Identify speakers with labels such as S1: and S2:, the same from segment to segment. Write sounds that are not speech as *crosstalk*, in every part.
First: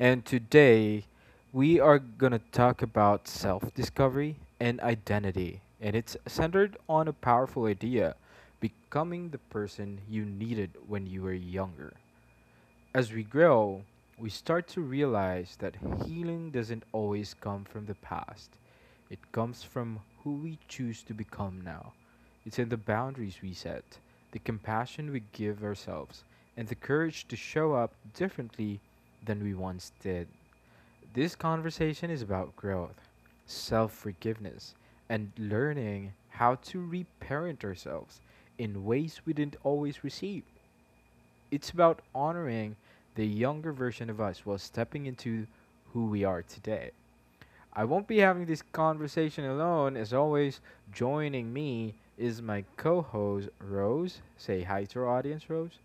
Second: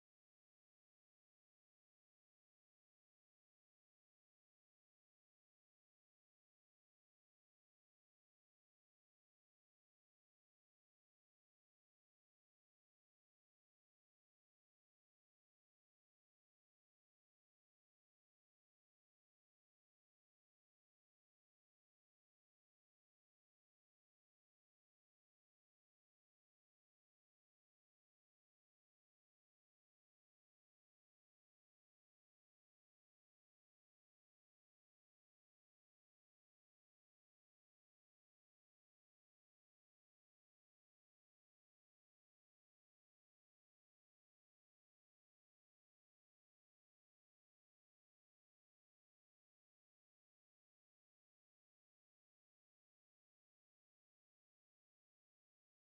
S1: and today we are gonna talk about self-discovery and identity, and it's centered on a powerful idea: becoming the person you needed when you were younger. As we grow, we start to realize that healing doesn't always come from the past. It comes from who we choose to become now. It's in the boundaries we set, the compassion we give ourselves, and the courage to show up differently than we once did. This conversation is about growth, self forgiveness, and learning how to reparent ourselves in ways we didn't always receive. It's about honoring the younger version of us while stepping into who we are today. I won't be having this conversation alone. As always, joining me is my co host, Rose. Say hi to our audience, Rose.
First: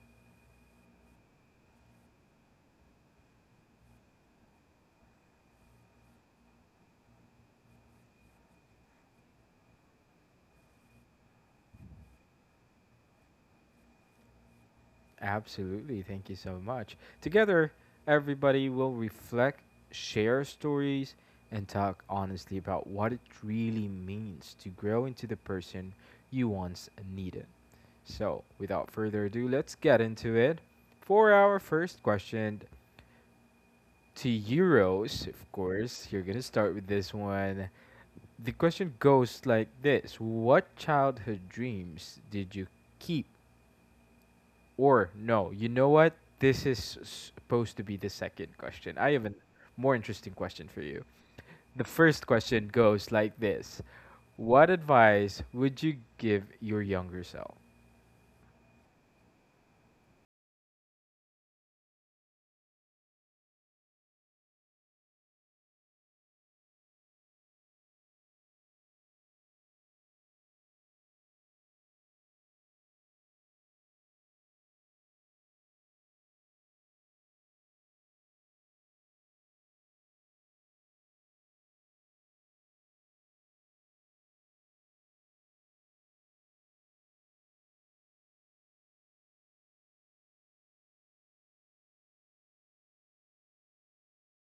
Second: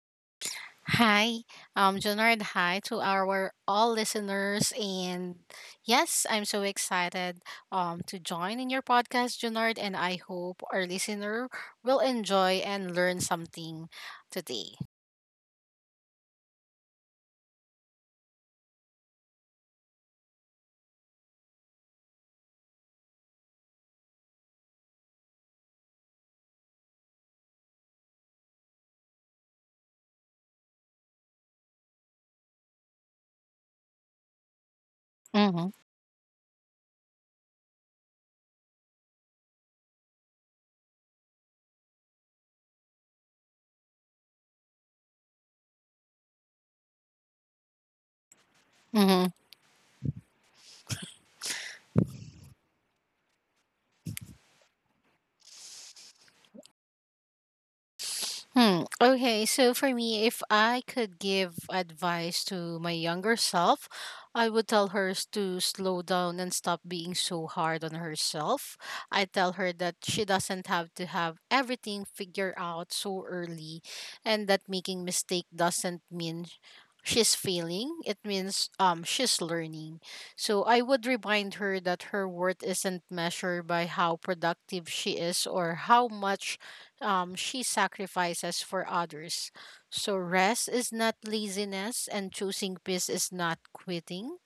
S2: Hi, Junard. Hi to our all listeners, and yes, I'm so excited to join in your podcast, Junard. And I hope our listener will enjoy and learn something today.
S1: Absolutely. Thank you so much. Together, everybody will reflect, share stories, and talk honestly about what it really means to grow into the person you once needed. So, without further ado, let's get into it. For our first question to Euros, of
S2: Mm-hmm.
S1: course, you're going to start with this one. The question goes like this: what childhood dreams did you keep or no, you know what? This is supposed to be the second question. I have
S2: Mm-hmm.
S1: a more interesting question for you. The first question goes like this: what advice would you give your younger self?
S2: Hmm. Okay. So for me, if I could give advice to my younger self, I would tell to slow down and stop being so hard on herself. I tell her that she doesn't have to have everything figured out so early, and that making mistake doesn't mean she's failing. It means she's learning. So I would remind her that her worth isn't measured by how productive she is or how much she sacrifices for others. So rest is not laziness, and choosing peace is not quitting.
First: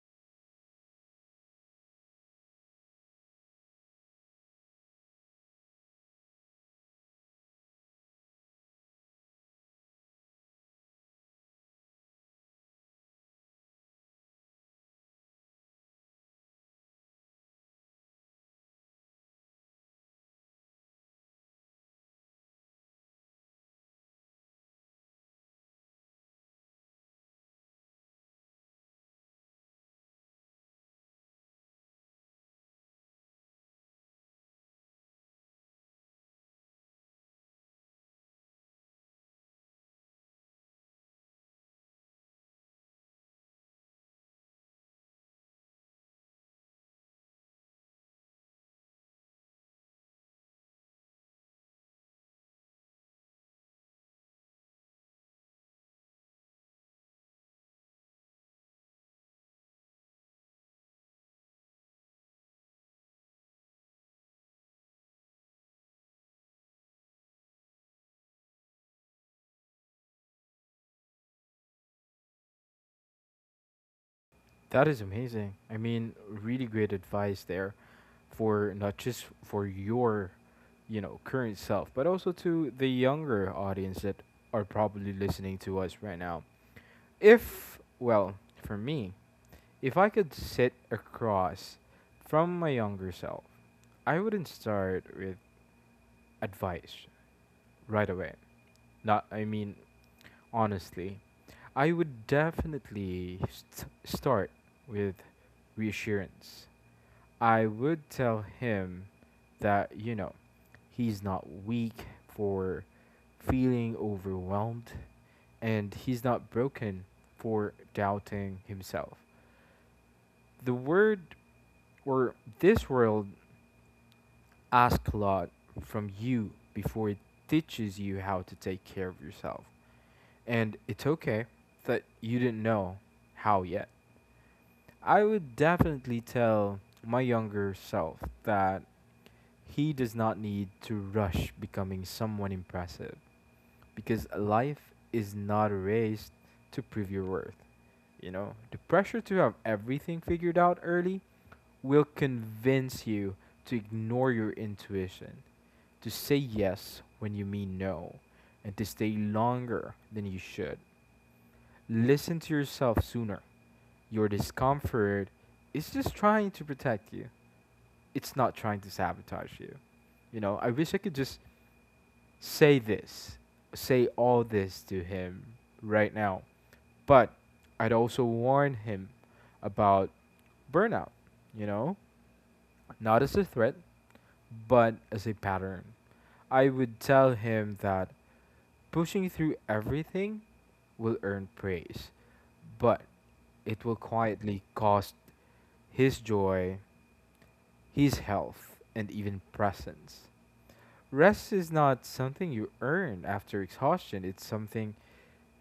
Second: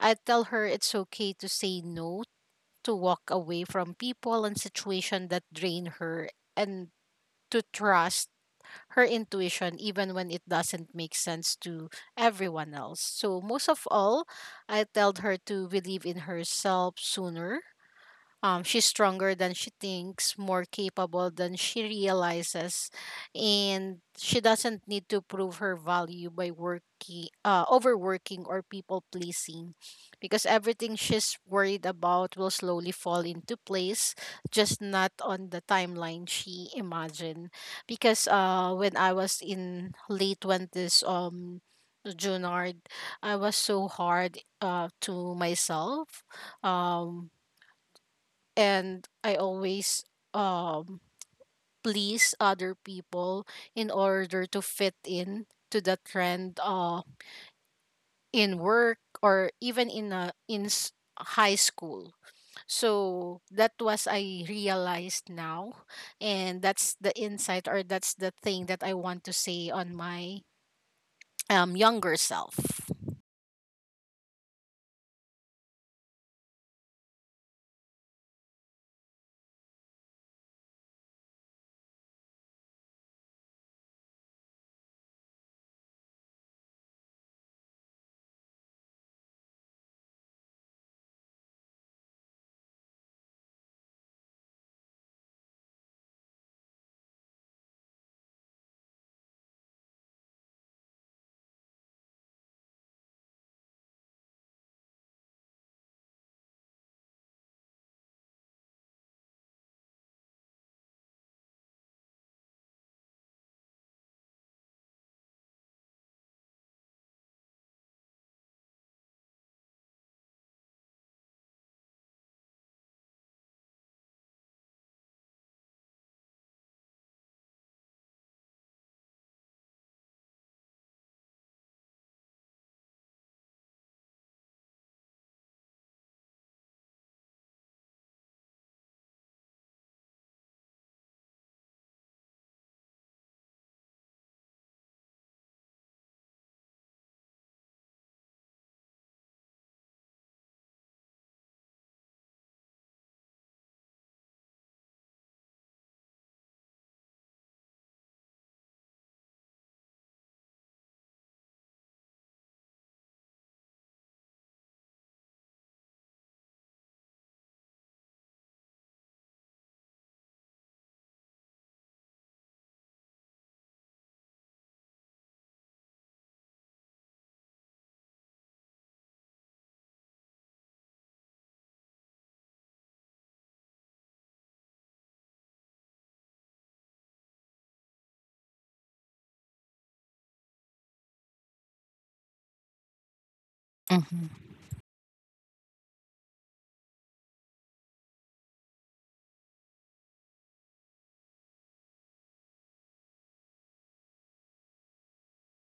S2: I tell her it's okay to say no, to walk away from people and situations that drain her, and to trust her intuition even when it doesn't make sense to everyone else. So most of all, I told her to believe in herself sooner. She's stronger than she thinks, more capable than she realizes, and she doesn't need to prove her value by overworking or people pleasing, because everything she's worried about will slowly fall into place, just not on the timeline she imagined. Because when I was in late 20s, Junard, I was so hard to myself. Um, and I always um please other people in order to fit in to the trend in work or even in high school. So that was I realized now, and that's the insight or that's the thing that I want to say on my younger self.
S1: That is amazing. I mean, really great advice there for not just for your, you know, current self, but also to the younger audience that are probably listening to us right now. If, well, for me, if I could sit across from my younger self, I wouldn't start with advice right away. Not, I mean, honestly, I would definitely start with reassurance. I would tell him that, you know, he's not weak for feeling overwhelmed and he's not broken for doubting himself the word or this world asks a lot from you before it teaches you how to take care of yourself. And it's okay that you didn't know how yet. I would definitely tell my younger self that he does not need to rush becoming someone impressive because life is not a race to prove your worth. You know, the pressure to have everything figured out early will convince you to ignore your intuition, to say yes when you mean no, and to stay longer than you should. Listen to yourself sooner. Your discomfort is just trying to protect you. It's not trying to sabotage you. You know, I wish I could just say this, say all this to him right now. But I'd also warn him about burnout, you know? Not as a threat, but as a pattern. I would tell him that pushing through everything will earn praise, but it will
S2: Mhm.
S1: quietly cost his joy, his health, and even presence. Rest is not something you earn after exhaustion, it's something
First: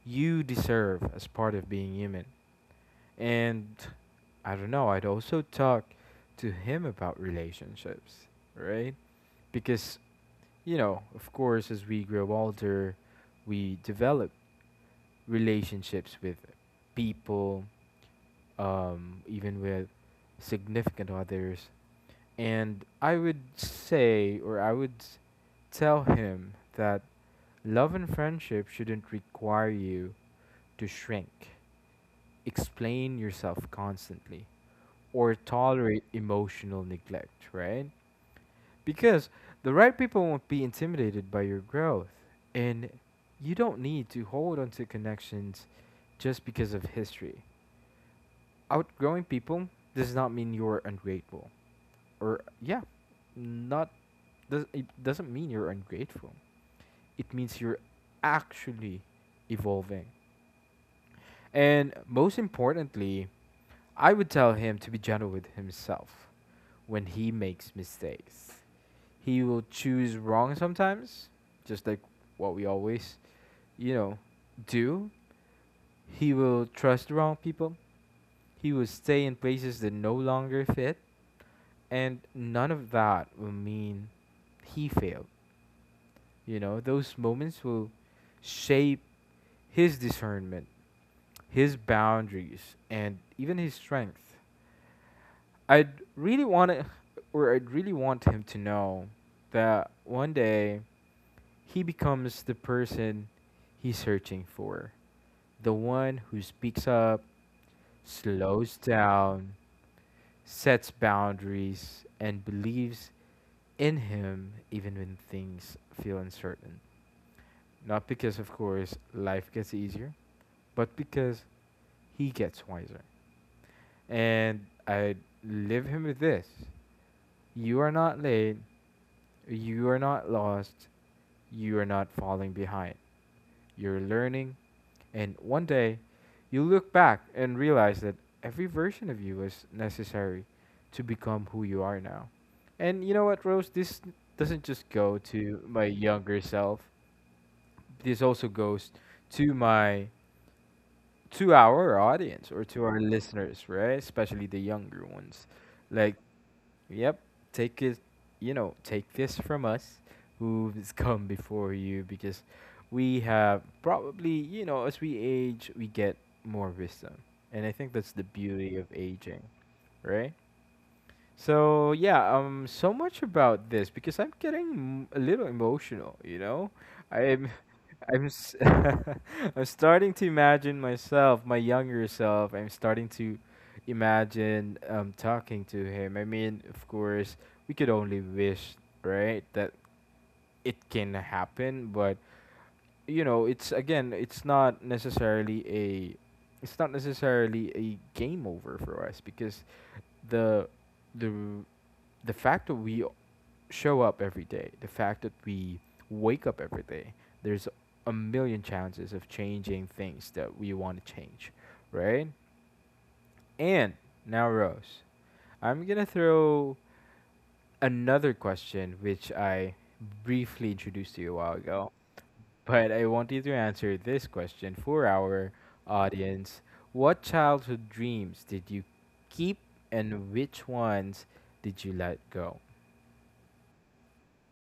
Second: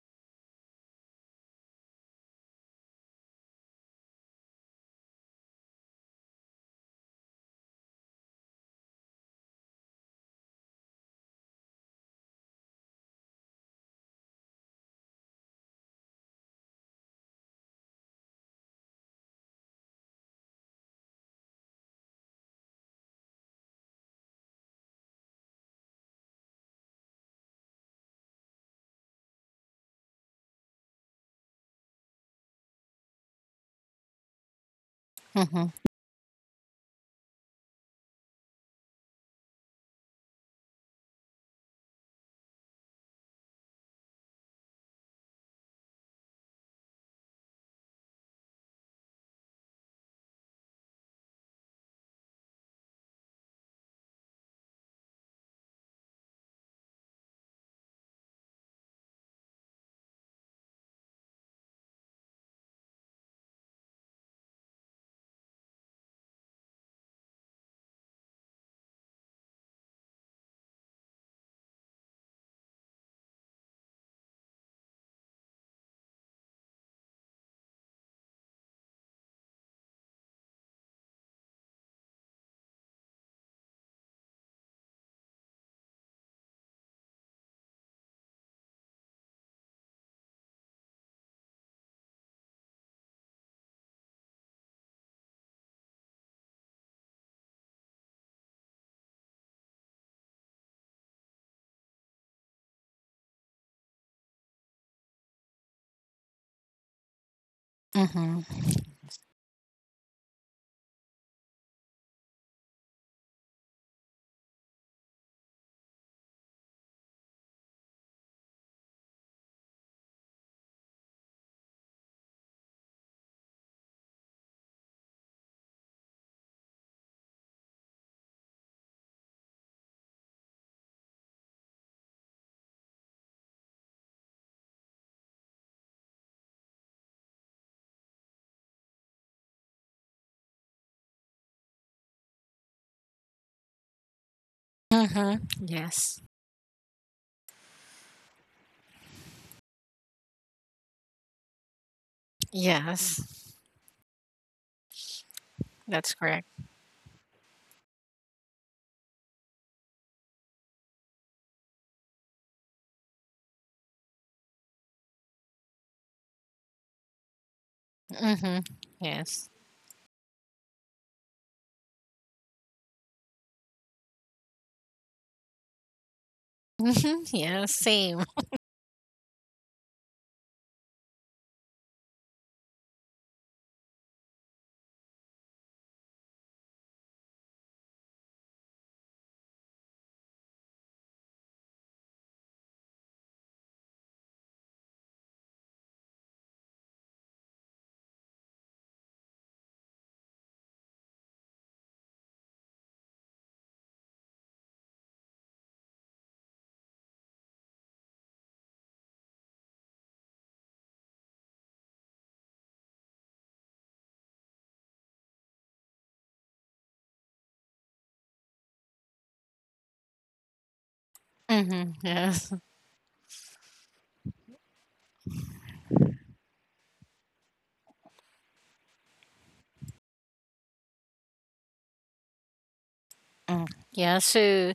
S1: you deserve as part of being human. And I don't know, I'd also talk to him about relationships, right? Because, you know, of course, as we grow older, we develop relationships with people, even with significant others. And I would say, or I would tell him that love and friendship shouldn't require you to shrink, explain yourself constantly, or
S2: Mhm.
S1: tolerate emotional neglect, right? Because the right people won't be intimidated by your growth. And you don't need to hold onto connections just because of history. Outgrowing people does not mean you're ungrateful. Or, yeah, not, does, it doesn't mean you're ungrateful. It means you're actually evolving. And most importantly, I would tell him to be gentle with himself when he makes mistakes. He will choose wrong sometimes, just like what we always, you know, do. He will trust the wrong people. He will stay in places that no longer fit. And none of that will mean he failed. You know, those moments will shape his discernment, his boundaries, and even his strength. I'd really want to, or I'd really want him to know that one day he becomes the person he's searching for, the one who speaks up,
S2: Mhm.
S1: slows down, sets boundaries, and believes in him even when things feel uncertain. Not because, of course, life gets easier, but because he gets wiser and I live him with this. You are not late. You are not lost. You are not falling behind. You're learning. And one day, you look back and realize that every version of you was necessary to become who you are now. And you know what, Rose? This doesn't just go
S2: Mhm.
S1: to my
S2: Yes.
S1: younger self, this also goes to my to our audience or to our
S2: Yes.
S1: listeners, right? Especially the younger ones.
S2: That's
S1: Like,
S2: correct.
S1: yep, take it, take this from us who's come before you because we have probably, you know, as we age, we get more wisdom. And I think that's the
S2: Mhm.
S1: beauty of aging,
S2: Yes.
S1: right? So yeah, so much about this because I'm getting a little emotional. You know,
S2: Mhm,
S1: I'm,
S2: yeah,
S1: *laughs*
S2: same.
S1: I'm, *laughs* I'm starting to imagine myself, my younger self. I'm starting to imagine talking to him. I mean, of course, we could only wish, right, that it can happen. But you know, it's again, it's not necessarily a game over for us because the the the fact that we show up every day, the fact that we wake up every day, there's a million chances of changing things that we want to change, right? And now, Rose, I'm gonna throw another question which I briefly introduced to you a while ago,
S2: Mm-hmm, yes.
S1: but I want you to answer this question for our audience. What childhood dreams did you keep and which ones did you let go?
S2: Mm. Yeah, so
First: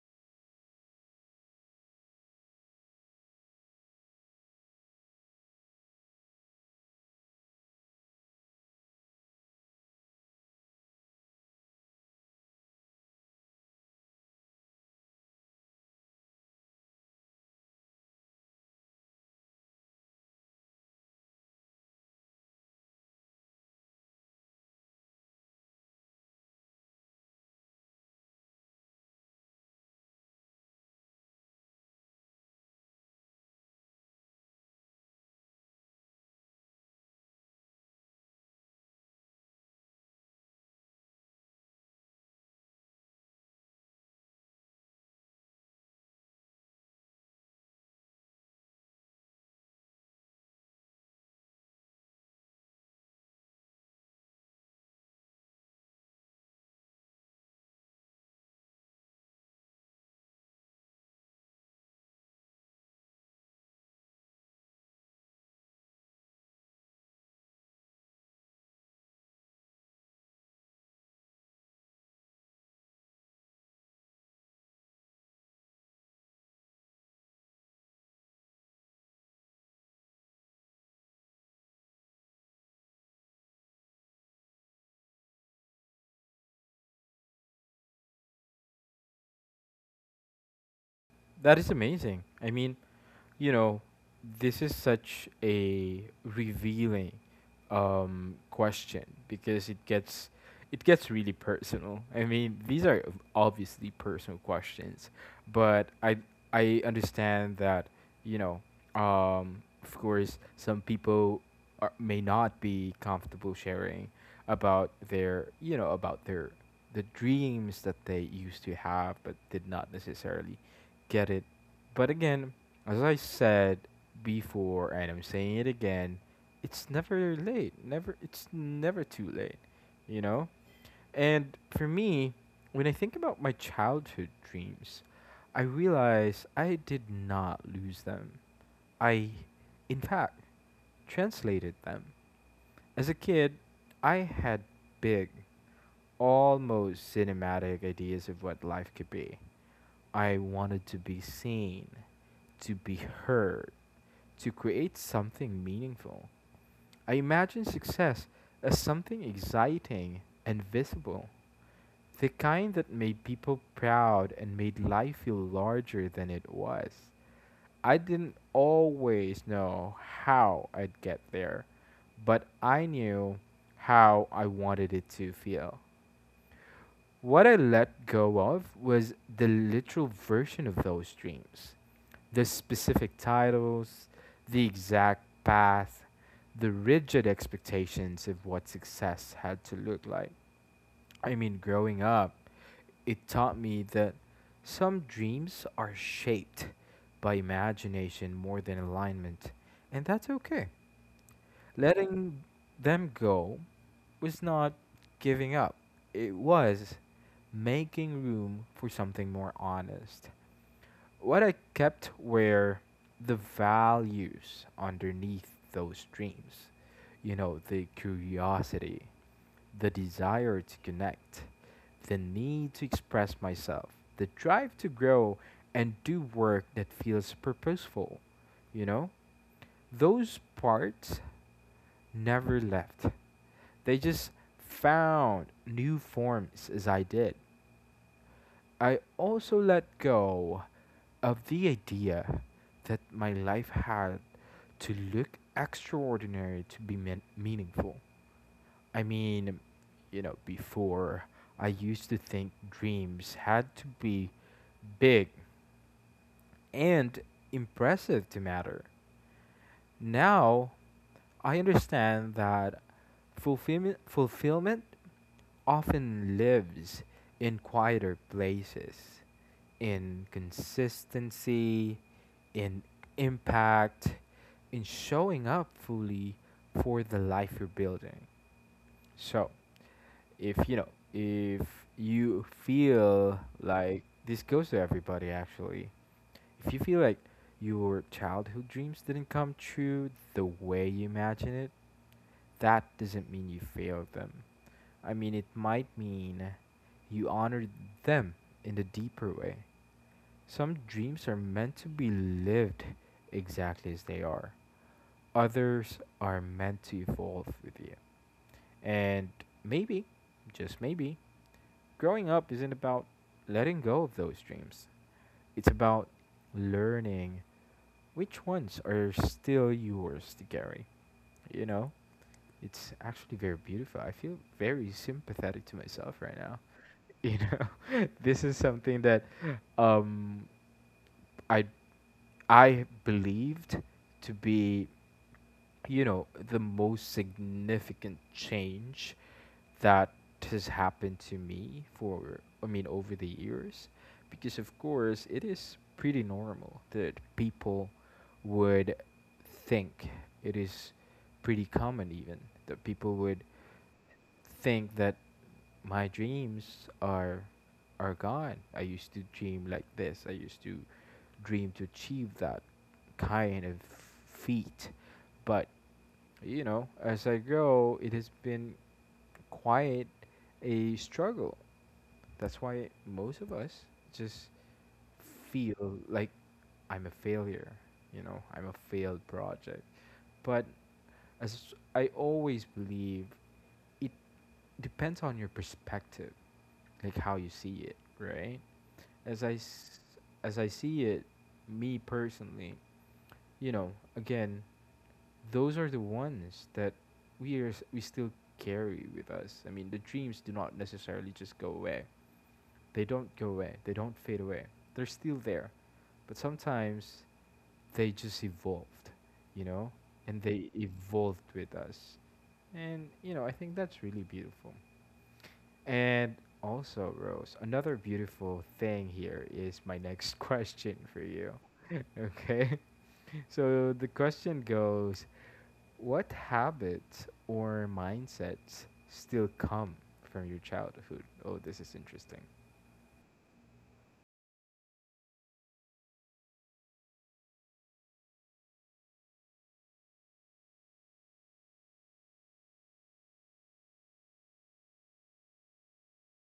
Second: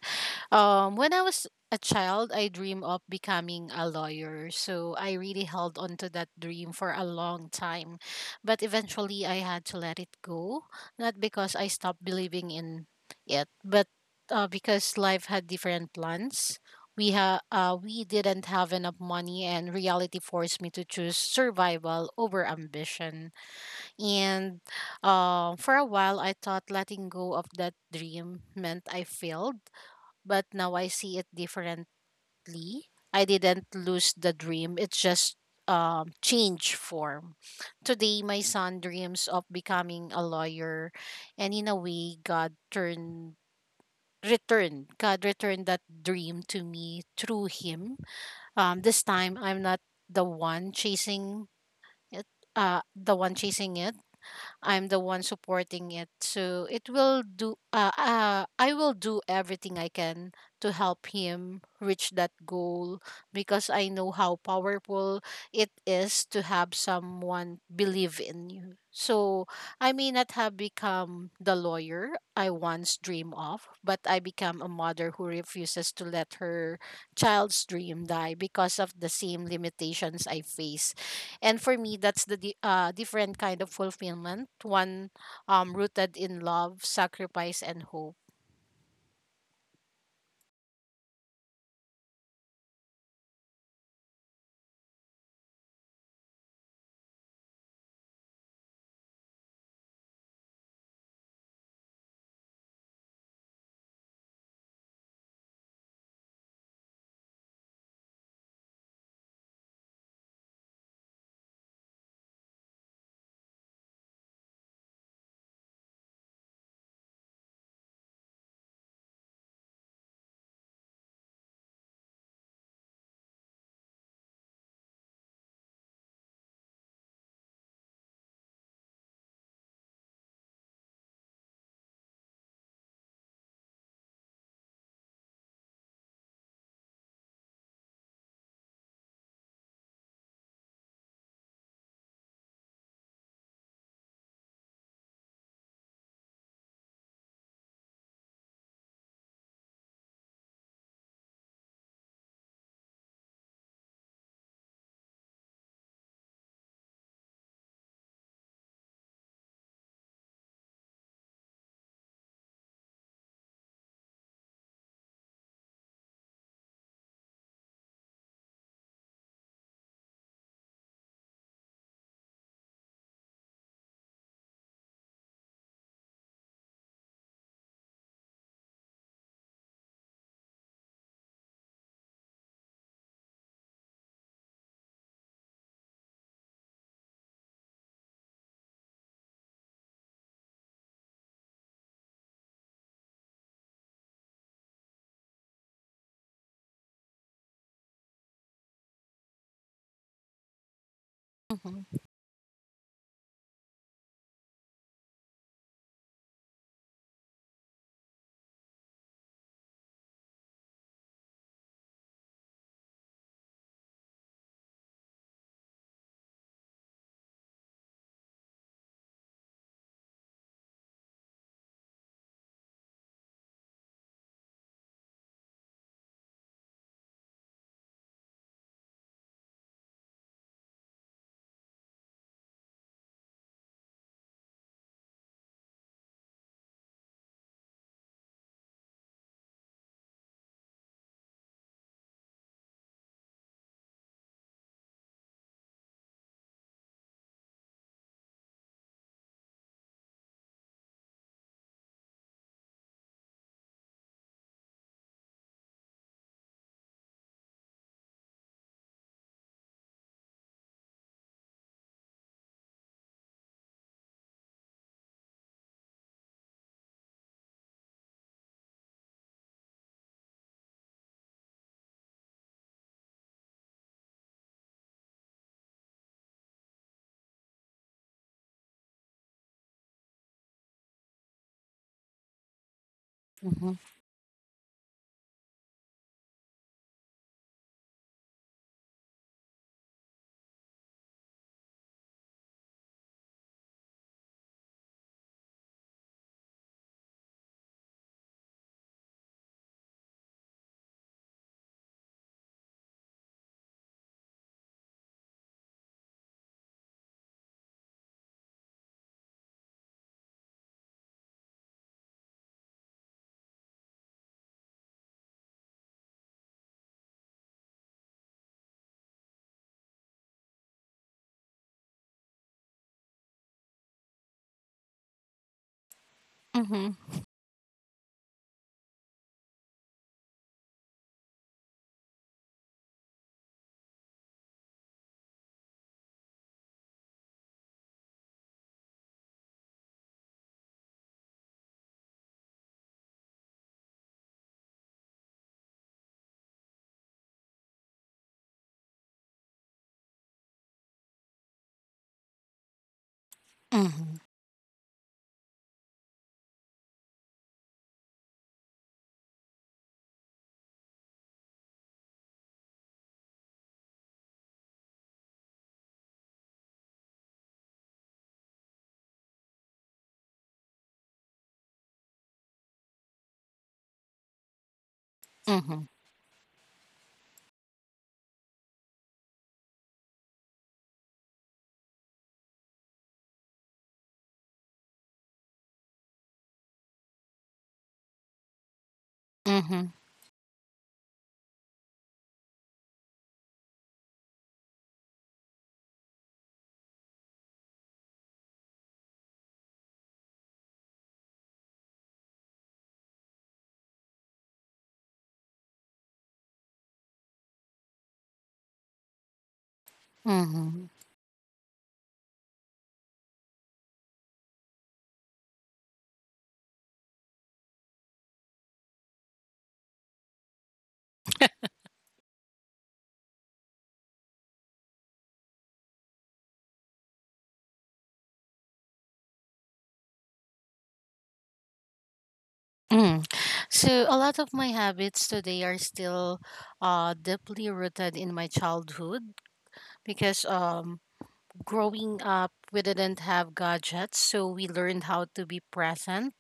S2: when I was a child, I dreamed of becoming a lawyer. So I really held on to that dream for a long time. But eventually I had to let it go, not because I stopped believing in it, but because life had different plans. We didn't have enough money, and reality forced me to choose survival over ambition. And for a while, I thought letting go of that dream meant I failed, but now I see it differently. I didn't lose the dream, it just changed form. Today, my son dreams of becoming a lawyer, and in a way, God returned that dream to me through him. This time I'm not the one chasing it the one chasing it, I'm the one supporting it. So it will do I will do everything I can to help him reach that goal because I know how powerful it is to have someone believe in you. So I may not have become the lawyer I once dreamed of, but I become a mother who refuses to let her child's dream die because of the same limitations I face, and for me, that's the different kind of fulfillment, one rooted in love, sacrifice, and hope.
S1: That is amazing. I mean, you know, this is such a revealing question because it gets really personal. I mean, these are obviously personal questions, but I understand that you know, of course, some people are, may not be comfortable sharing about their you know about their the dreams that they used to have but did not necessarily get it. But again, as I said before, and I'm saying it again, it's never late. Never, it's never too late, you know. And for me, when I think about my childhood dreams, I realize I did not lose them. I, in fact, translated them. As a kid, I had big, almost cinematic ideas of what life could be. I wanted to be seen, to be heard, to create something meaningful. I imagined success as something exciting and visible, the kind that made people proud and made life feel larger than it was. I didn't always know how I'd get there, but I knew how I wanted it to feel. What I let go of was the literal version of those dreams, the specific titles, the exact path, the rigid expectations of what success had to look like. I mean, growing up, it taught me that some dreams are shaped by imagination more than alignment, and that's okay.
S2: Mhm,
S1: Letting them go was not giving up, it was making room for something more honest. What I kept were the values underneath those dreams, you know, the curiosity, the desire to connect, the need to express myself, the drive to grow and do work that feels purposeful. You know, those parts never left. They just found new forms as I did. I also let go of the idea that my life had to look extraordinary to be meaningful. I mean, you know, before I used to think dreams had to be big and impressive to matter. Now, I understand that fulfillment often lives in quieter places, in consistency, in impact, in showing up fully for the life you're building. So, if you know, if you feel
S2: mhm,
S1: like this goes to everybody actually, if you feel like your childhood dreams didn't come true the way you imagine it, that doesn't mean you failed them. I mean, it might mean you honored them in a deeper way. Some dreams are meant to be lived exactly as they are, others are meant to evolve with you. And maybe, just maybe, growing up isn't about letting go of those dreams. It's about learning which ones are still yours to carry. You know, it's actually very beautiful. I feel very sympathetic to myself right now
S2: mhm,
S1: you know *laughs* this is something that um i I believed to be you know the most significant change that has happened to me for I mean over the years because of course it is pretty normal that people would think it is pretty common even that people would
S2: mhm,
S1: think that my dreams are gone. I used to dream like this. I used to dream to achieve that kind of feat. But you know, as I grow, it has been quite a struggle. That's why most of us just
S2: mhm,
S1: feel like I'm a failure, I'm a failed project. But as I always believe, it depends on your perspective, like how you see it, right? As I
S2: mhm,
S1: s- as I see it, me personally, you know, again, those are the ones that we still carry with us. I mean, the dreams do not necessarily just go away. They don't go away, they don't fade away. They're still there, but sometimes they just evolved, you know, and they
S2: mhm,
S1: evolved with us. And, you know, I think that's really beautiful. And also, Rose, another beautiful thing here is my next *laughs* question for you. Okay. *laughs* So the question goes: what habits or mindsets still come from your childhood? Oh, this is interesting.
S2: mhm. So a lot of my habits today are still deeply rooted in my childhood, because growing up, we didn't have gadgets, so we learned how to be present,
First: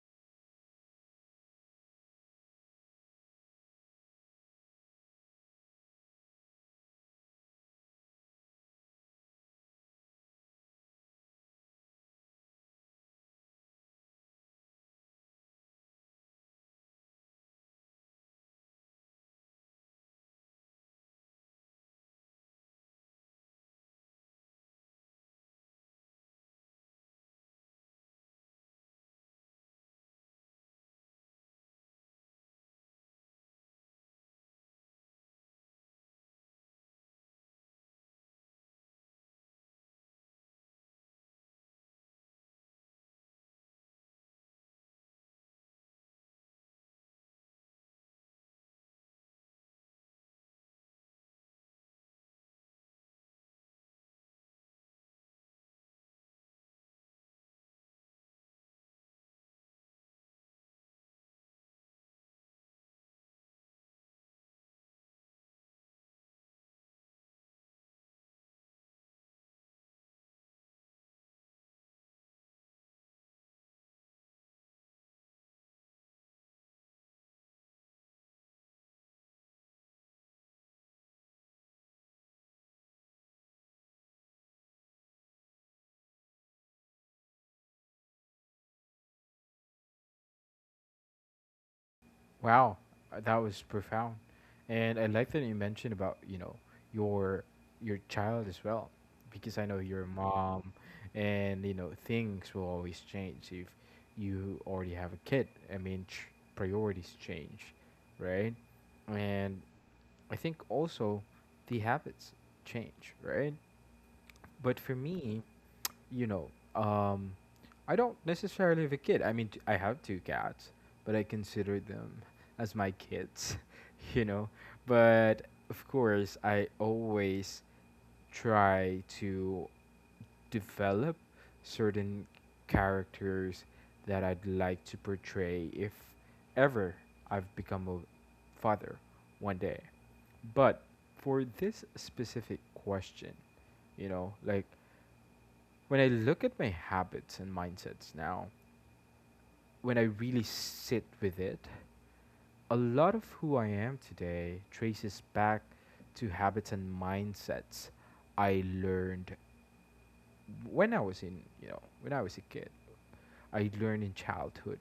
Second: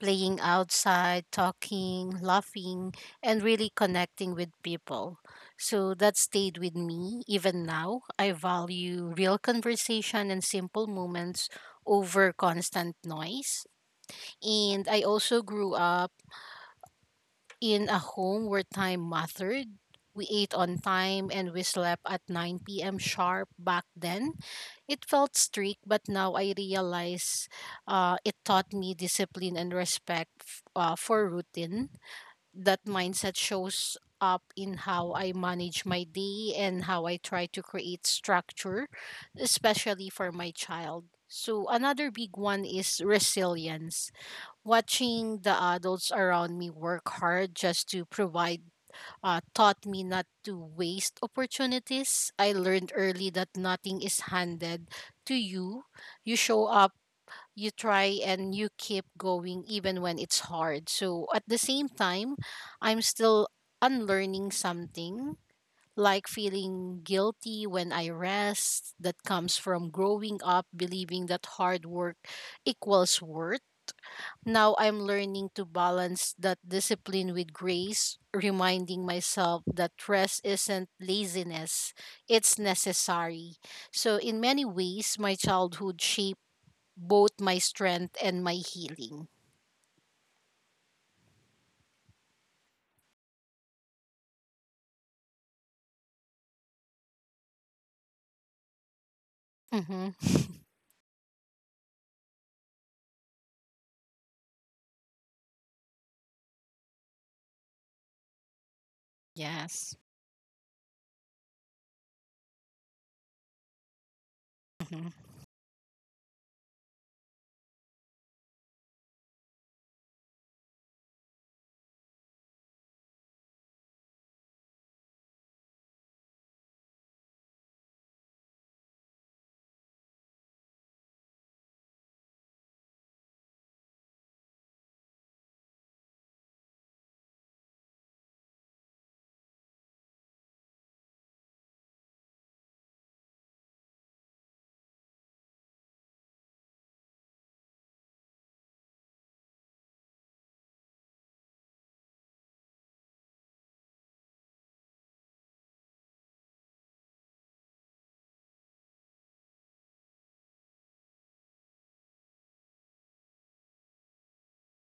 S2: playing outside, talking, laughing, and really connecting with people. So that stayed with me even now. I value real conversation and simple moments over constant noise. And I also grew up in a home where time mattered. We ate on time and we slept at 9 p.m. sharp back then. It felt strict, but now I realize it taught me discipline and respect for routine. That mindset shows up in how I manage my day and how I try to create structure, especially for my child. So, another big one is resilience. Watching the adults around me work hard just to provide taught me not to waste opportunities. I learned early that nothing is handed to you. You show up, you try, and you keep going even when it's hard. So at the same time, I'm still unlearning something. Like feeling guilty when I rest, that comes from growing up believing that hard work equals worth. Now I'm learning to balance that discipline with grace, reminding myself that rest isn't laziness, it's necessary. So, in many ways, my childhood shaped both my strength and my healing.
S1: Wow, that was profound, and I like that you mentioned about you know your your child as well, because I know your
S2: Mm-hmm. *laughs*
S1: mom, and you know things will always change if you already have a kid. I mean, priorities change, right? And
S2: Yes.
S1: I think also the habits change, right? But for
S2: Mm-hmm.
S1: me, you know, um, I don't necessarily have a kid. I mean, I have two cats, but I consider them as my kids, *laughs* you know. But of course, I always try to develop certain characters that I'd like to portray if ever I've become a father one day. But for this specific question, you know, like when I look at my habits and mindsets now, when I really sit with it, a lot of who I am today traces back to habits and mindsets I learned when I was in, you know, when I was a kid. I learned in childhood,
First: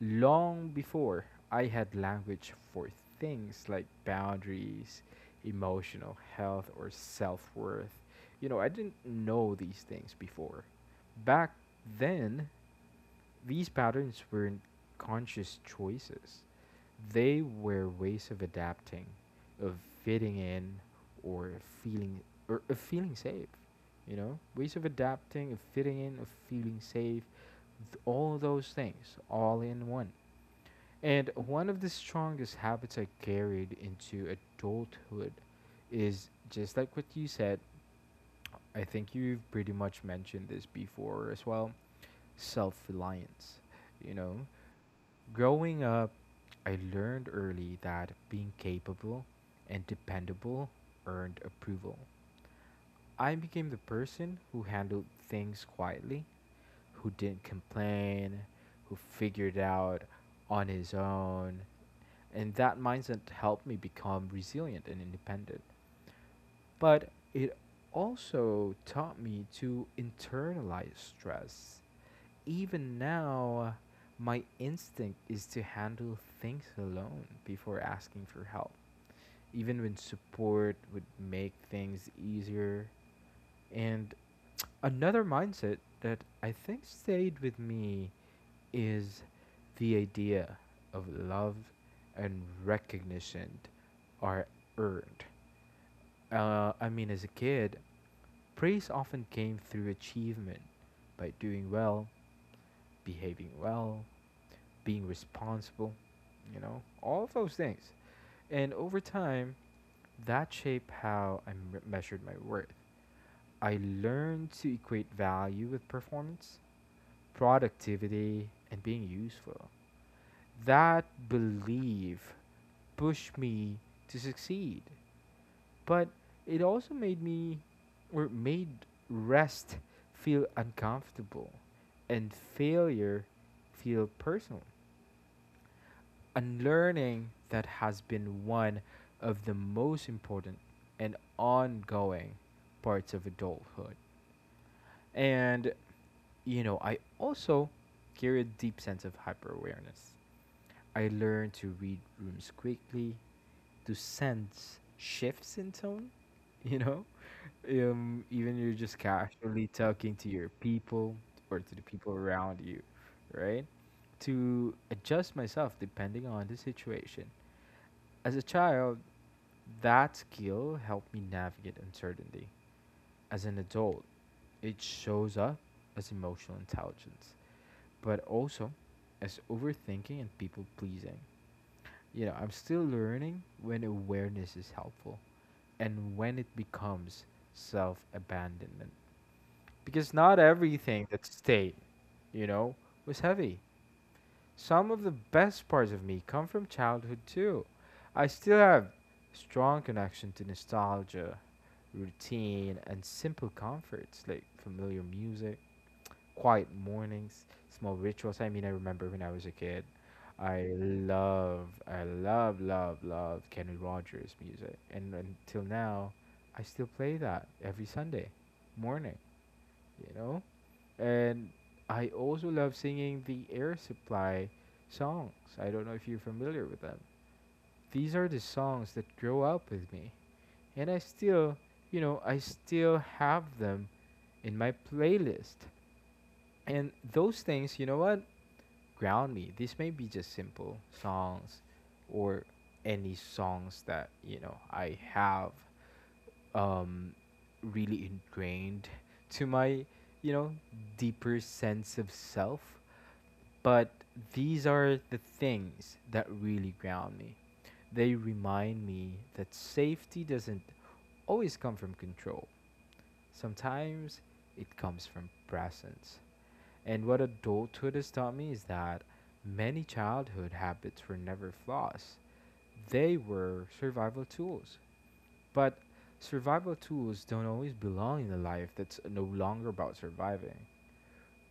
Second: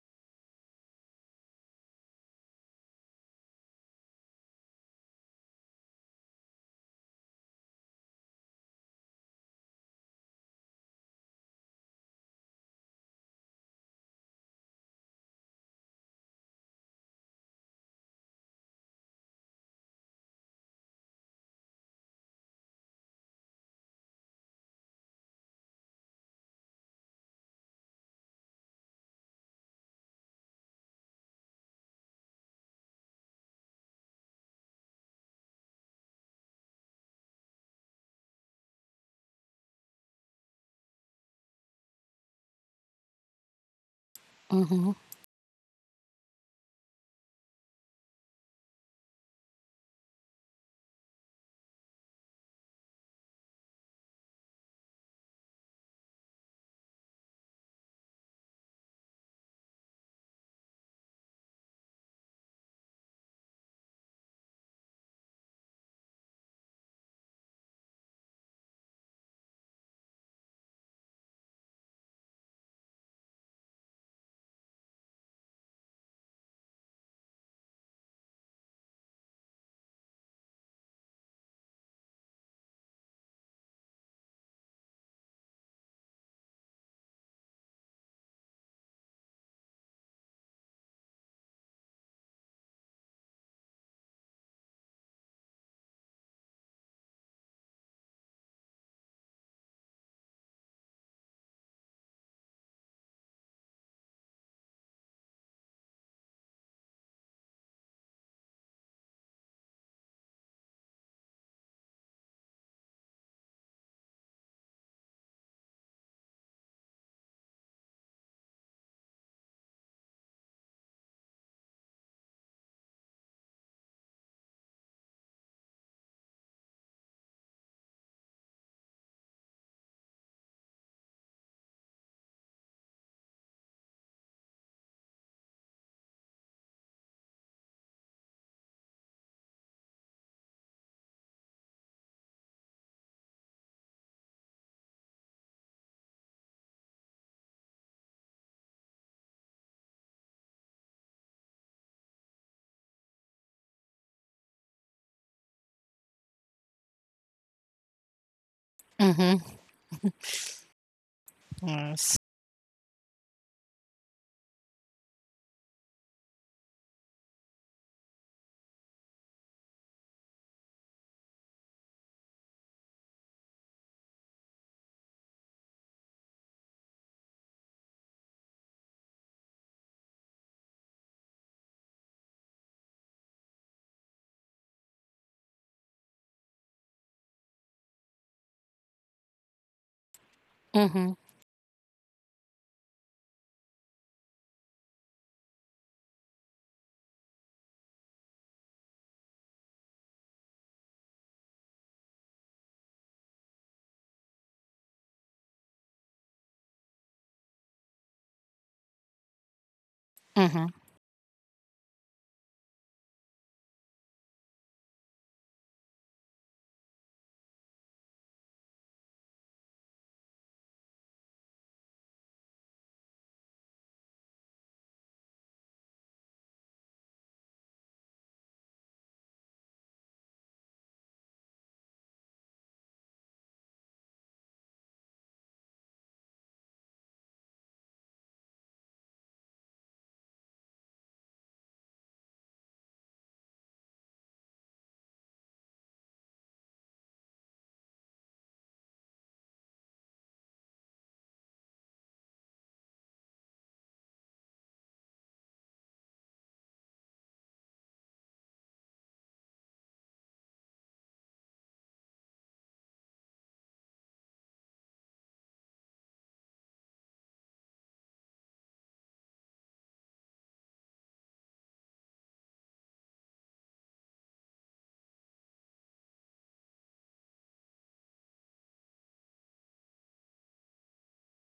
S1: long before I had language for things like boundaries, emotional health, or self worth. You know, I didn't know these things before. Back then, these patterns weren't conscious choices, they were ways of adapting, of fitting in, or feeling or of feeling safe. You know, ways of adapting, of fitting in, of feeling safe, all those things, all in one. And one of the strongest habits I carried into adulthood is just like what you said. I think you've pretty much mentioned this before as well: self reliance. You know,
S2: Mm-hmm.
S1: growing up, I learned early that being capable and dependable earned approval. I became the person who handled things quietly, who didn't complain, who figured out on his own, and that mindset helped me become resilient and independent. But it also taught me to internalize stress. Even now, my instinct is to handle things alone before asking for help, even when support would make things easier. And another mindset that I think stayed with me is the idea of love and recognition are earned. I mean, as a kid, praise often came through achievement by doing well, behaving well, being responsible, you know, all of those things. And over time, that shaped how measured my worth. I learned to equate value with performance, productivity, and being useful. That belief pushed me to succeed. But it also made me or made rest feel uncomfortable and failure feel personal. Unlearning that has been one of the most important and ongoing parts of adulthood. And you know, I also carry a deep sense of hyper awareness. I learned to read rooms quickly, to sense shifts in tone, *laughs* you know? Even you're just
S2: Mm-hmm.
S1: casually talking to your people or to the people
S2: Yes.
S1: around you, right? To adjust myself depending on the situation. As a child, that skill helped me navigate uncertainty. As an adult, it shows up as emotional intelligence, but also as overthinking and people pleasing. You know, I'm still learning when awareness is helpful and when it becomes self abandonment. Because not everything
S2: Mm-hmm.
S1: that stayed, you know, was heavy. Some of the best parts of me come from childhood too. I still have strong connection to nostalgia, routine, and simple comforts like familiar music, quiet mornings, small rituals. I mean, I remember when I was a kid,
S2: Mm-hmm.
S1: love Kenny Rogers music, and until now, I still play that every Sunday morning. You know, and I also love singing the Air Supply songs. I don't know if you're familiar with them. These are the songs that grow up with me, and I still, you know, I still have them in my playlist. And those things, you know what, ground me. This may be just simple songs or any songs that, you know, I have um really ingrained to my, you know, deeper sense of self. But these are the things that really ground me. They remind me that safety doesn't always come from control. Sometimes it comes from presence. And what adulthood has taught me is that many childhood habits were never flaws. They were survival tools. But survival tools don't always belong in a life that's no longer about surviving.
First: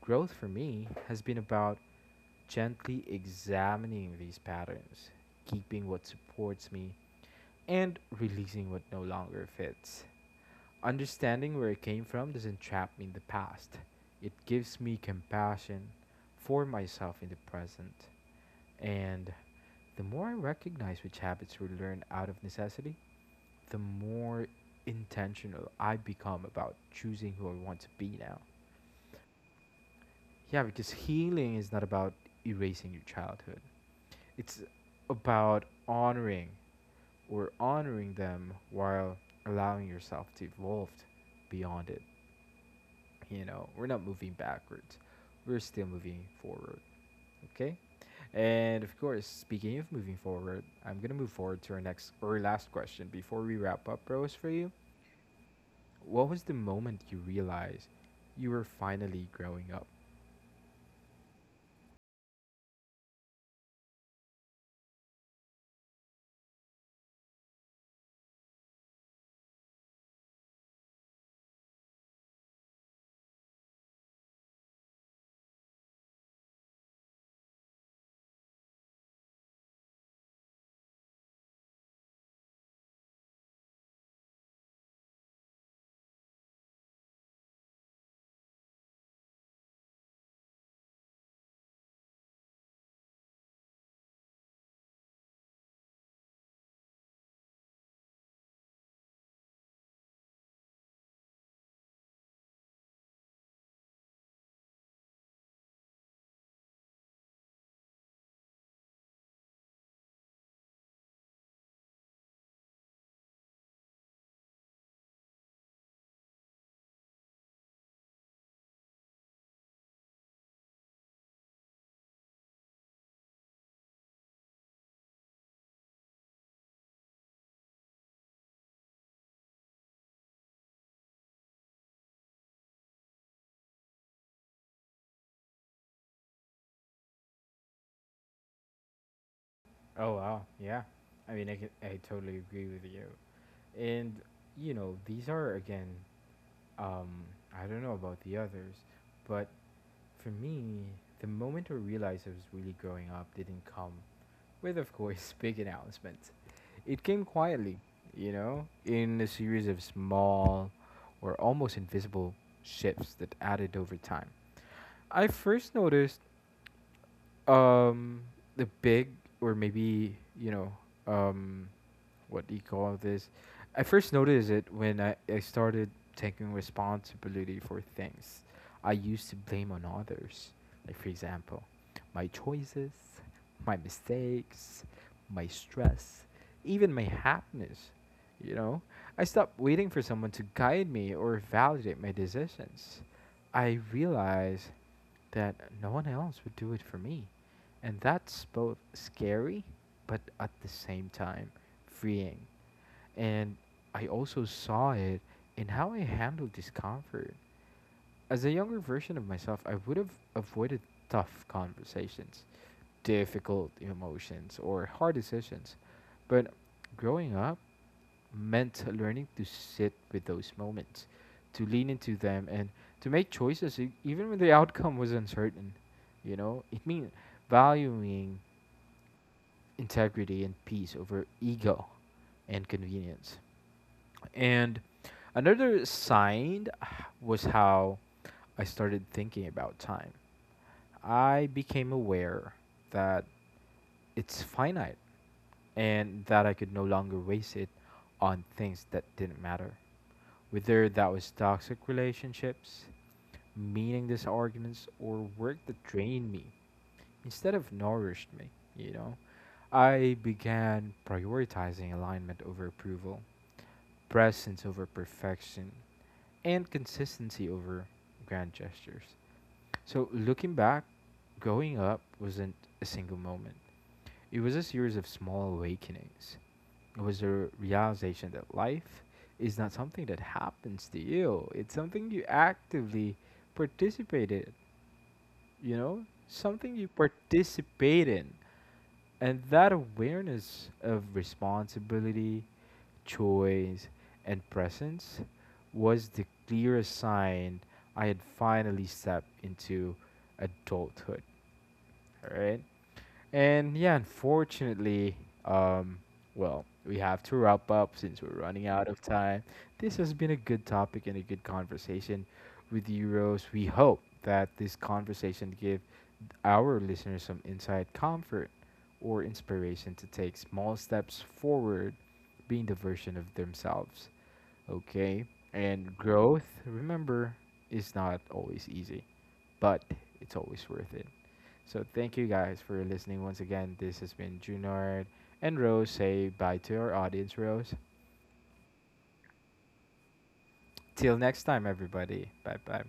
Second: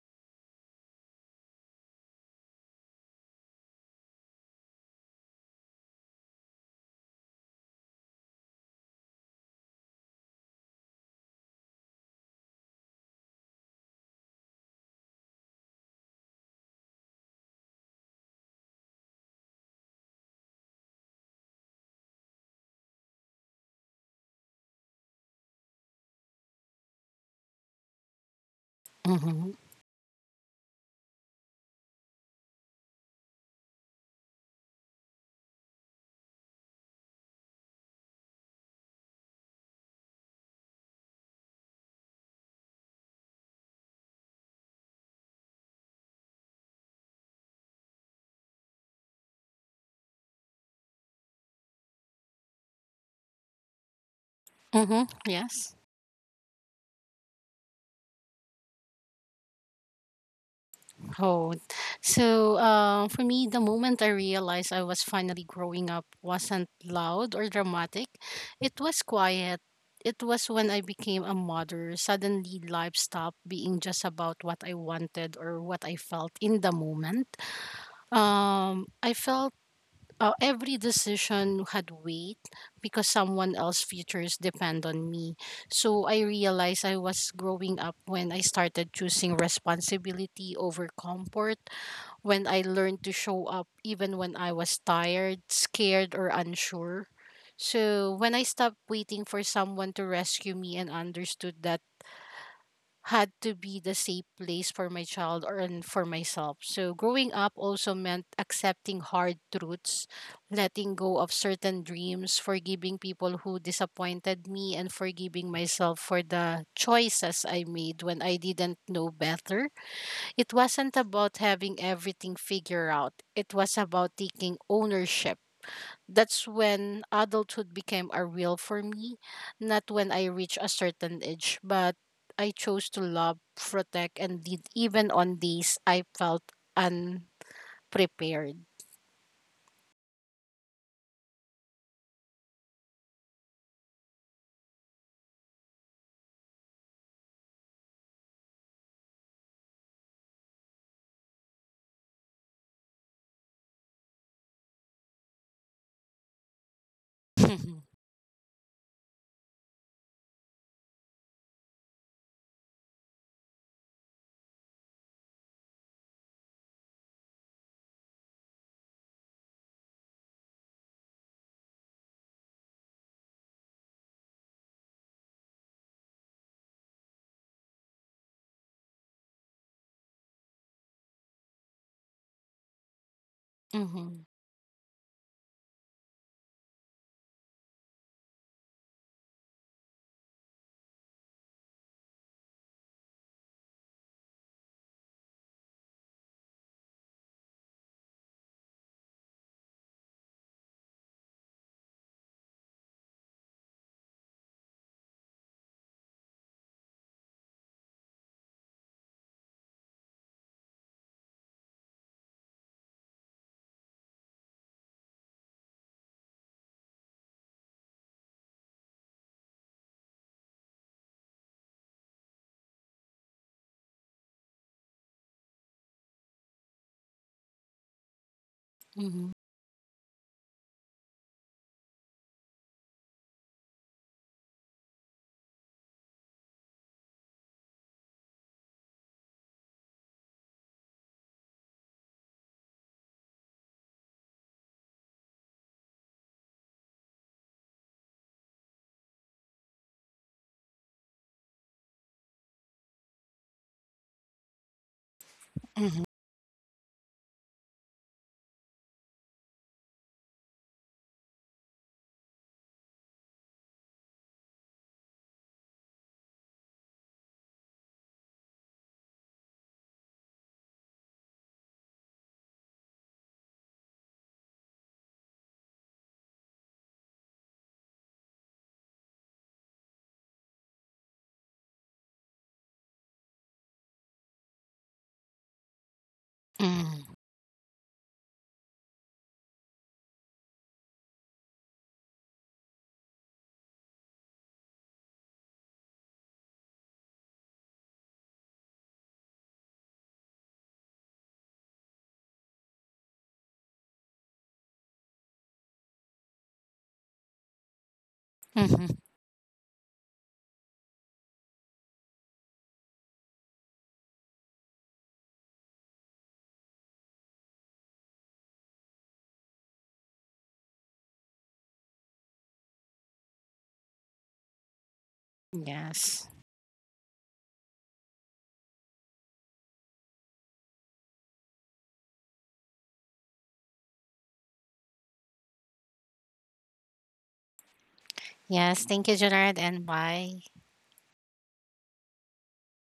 S1: Growth for me has been about gently examining these patterns, keeping what supports me, and releasing what no longer fits. Understanding where I came from doesn't trap me in the past. It gives me compassion for myself in the present. And the more I recognize which habits were learned out of necessity, the more intentional I become about choosing who I want to be now.
S2: Mm-hmm.
S1: Yeah, because healing is not about erasing your childhood, it's about honoring or honoring them while allowing yourself to evolve beyond it. You know, we're not moving backwards. We're still moving forward, okay? And of course, speaking of moving forward, I'm gonna move forward to our next or last question before we wrap up, Rose, for you.
S2: Mm-hmm. Yes.
S1: What was the moment you realized you were finally growing up?
S2: Oh, so for me, the moment I realized I was finally growing up wasn't loud or dramatic. It was quiet. It was when I became a mother. Suddenly, life stopped being just about what I wanted or what I felt in the moment. I felt every decision had weight because someone else's futures depend on me. So I realized I was growing up when I started choosing responsibility over comfort, when I learned to show up even when I was tired, scared, or unsure. So when I stopped waiting for someone to rescue me and understood that had to be the safe place for my child or and for myself. So growing up also meant accepting hard truths, letting go of certain dreams, forgiving people who disappointed me, and forgiving myself for the choices I made when I didn't know better. It wasn't about having everything figured out, it was about taking ownership. That's when adulthood became a real for me, not when I reached a certain age, but I chose to love, protect, and lead even on days I felt unprepared.
S1: Oh wow, yeah. I mean, I, can, I totally agree with you. And you know, these are again. Um, I don't know about the others, but for me, the moment I realized I was really growing up didn't come with, of course, big announcements. It came quietly,
S2: *laughs*
S1: you know, in a series of small or almost invisible shifts that added over time. I first noticed um the big or maybe you know um what do you call this. I first noticed it when I started taking responsibility for things I used to blame on others, like for example my choices, my
S2: Mhm,
S1: mistakes, my stress, even my happiness. You know, I stopped waiting for someone to guide me or validate my decisions. I realized that no one else would do it for me, and that's both scary, but at the same time, freeing. And I also saw it in how I handled discomfort. As a younger version of myself, I would have avoided tough conversations, difficult emotions, or hard decisions. But growing up meant learning to sit with those moments, to lean into them, and to make choices even when the outcome was uncertain. You know, *laughs* it means valuing
S2: mhm,
S1: integrity and peace over ego and convenience. And another sign was how I started thinking about time. I became aware that it's finite and that I could no longer waste it on things that didn't matter. Whether that was toxic relationships, meaningless arguments, or work
S2: mhm,
S1: that
S2: mhm,
S1: drained me instead of nourished me, you know, I began prioritizing alignment over approval, presence over perfection, and consistency over grand gestures. So, looking back, growing up wasn't a single moment, it was a series of small awakenings. It was a realization that life is not something that happens to you, it's something you actively participate in. You know, something you
S2: mhm,
S1: participate in. And that awareness of responsibility, choice, and presence was the clearest sign I had finally stepped into adulthood. All right. And yeah, unfortunately, um, well, we have to wrap up since we're running
S2: mhm.
S1: out of time. This has been a good topic and a good conversation with you, Rose. We hope that this conversation give our listeners some insight, comfort, or inspiration to take small steps forward, being the version of themselves. Okay? And
S2: Yes.
S1: growth, remember, is not always easy, but it's always worth it. So thank you guys for listening once again. This has been Junard and Rose. Say bye to our audience, Rose.
S2: Yes. Thank you, Jonard, and bye.
S1: Till next time, everybody. Bye bye.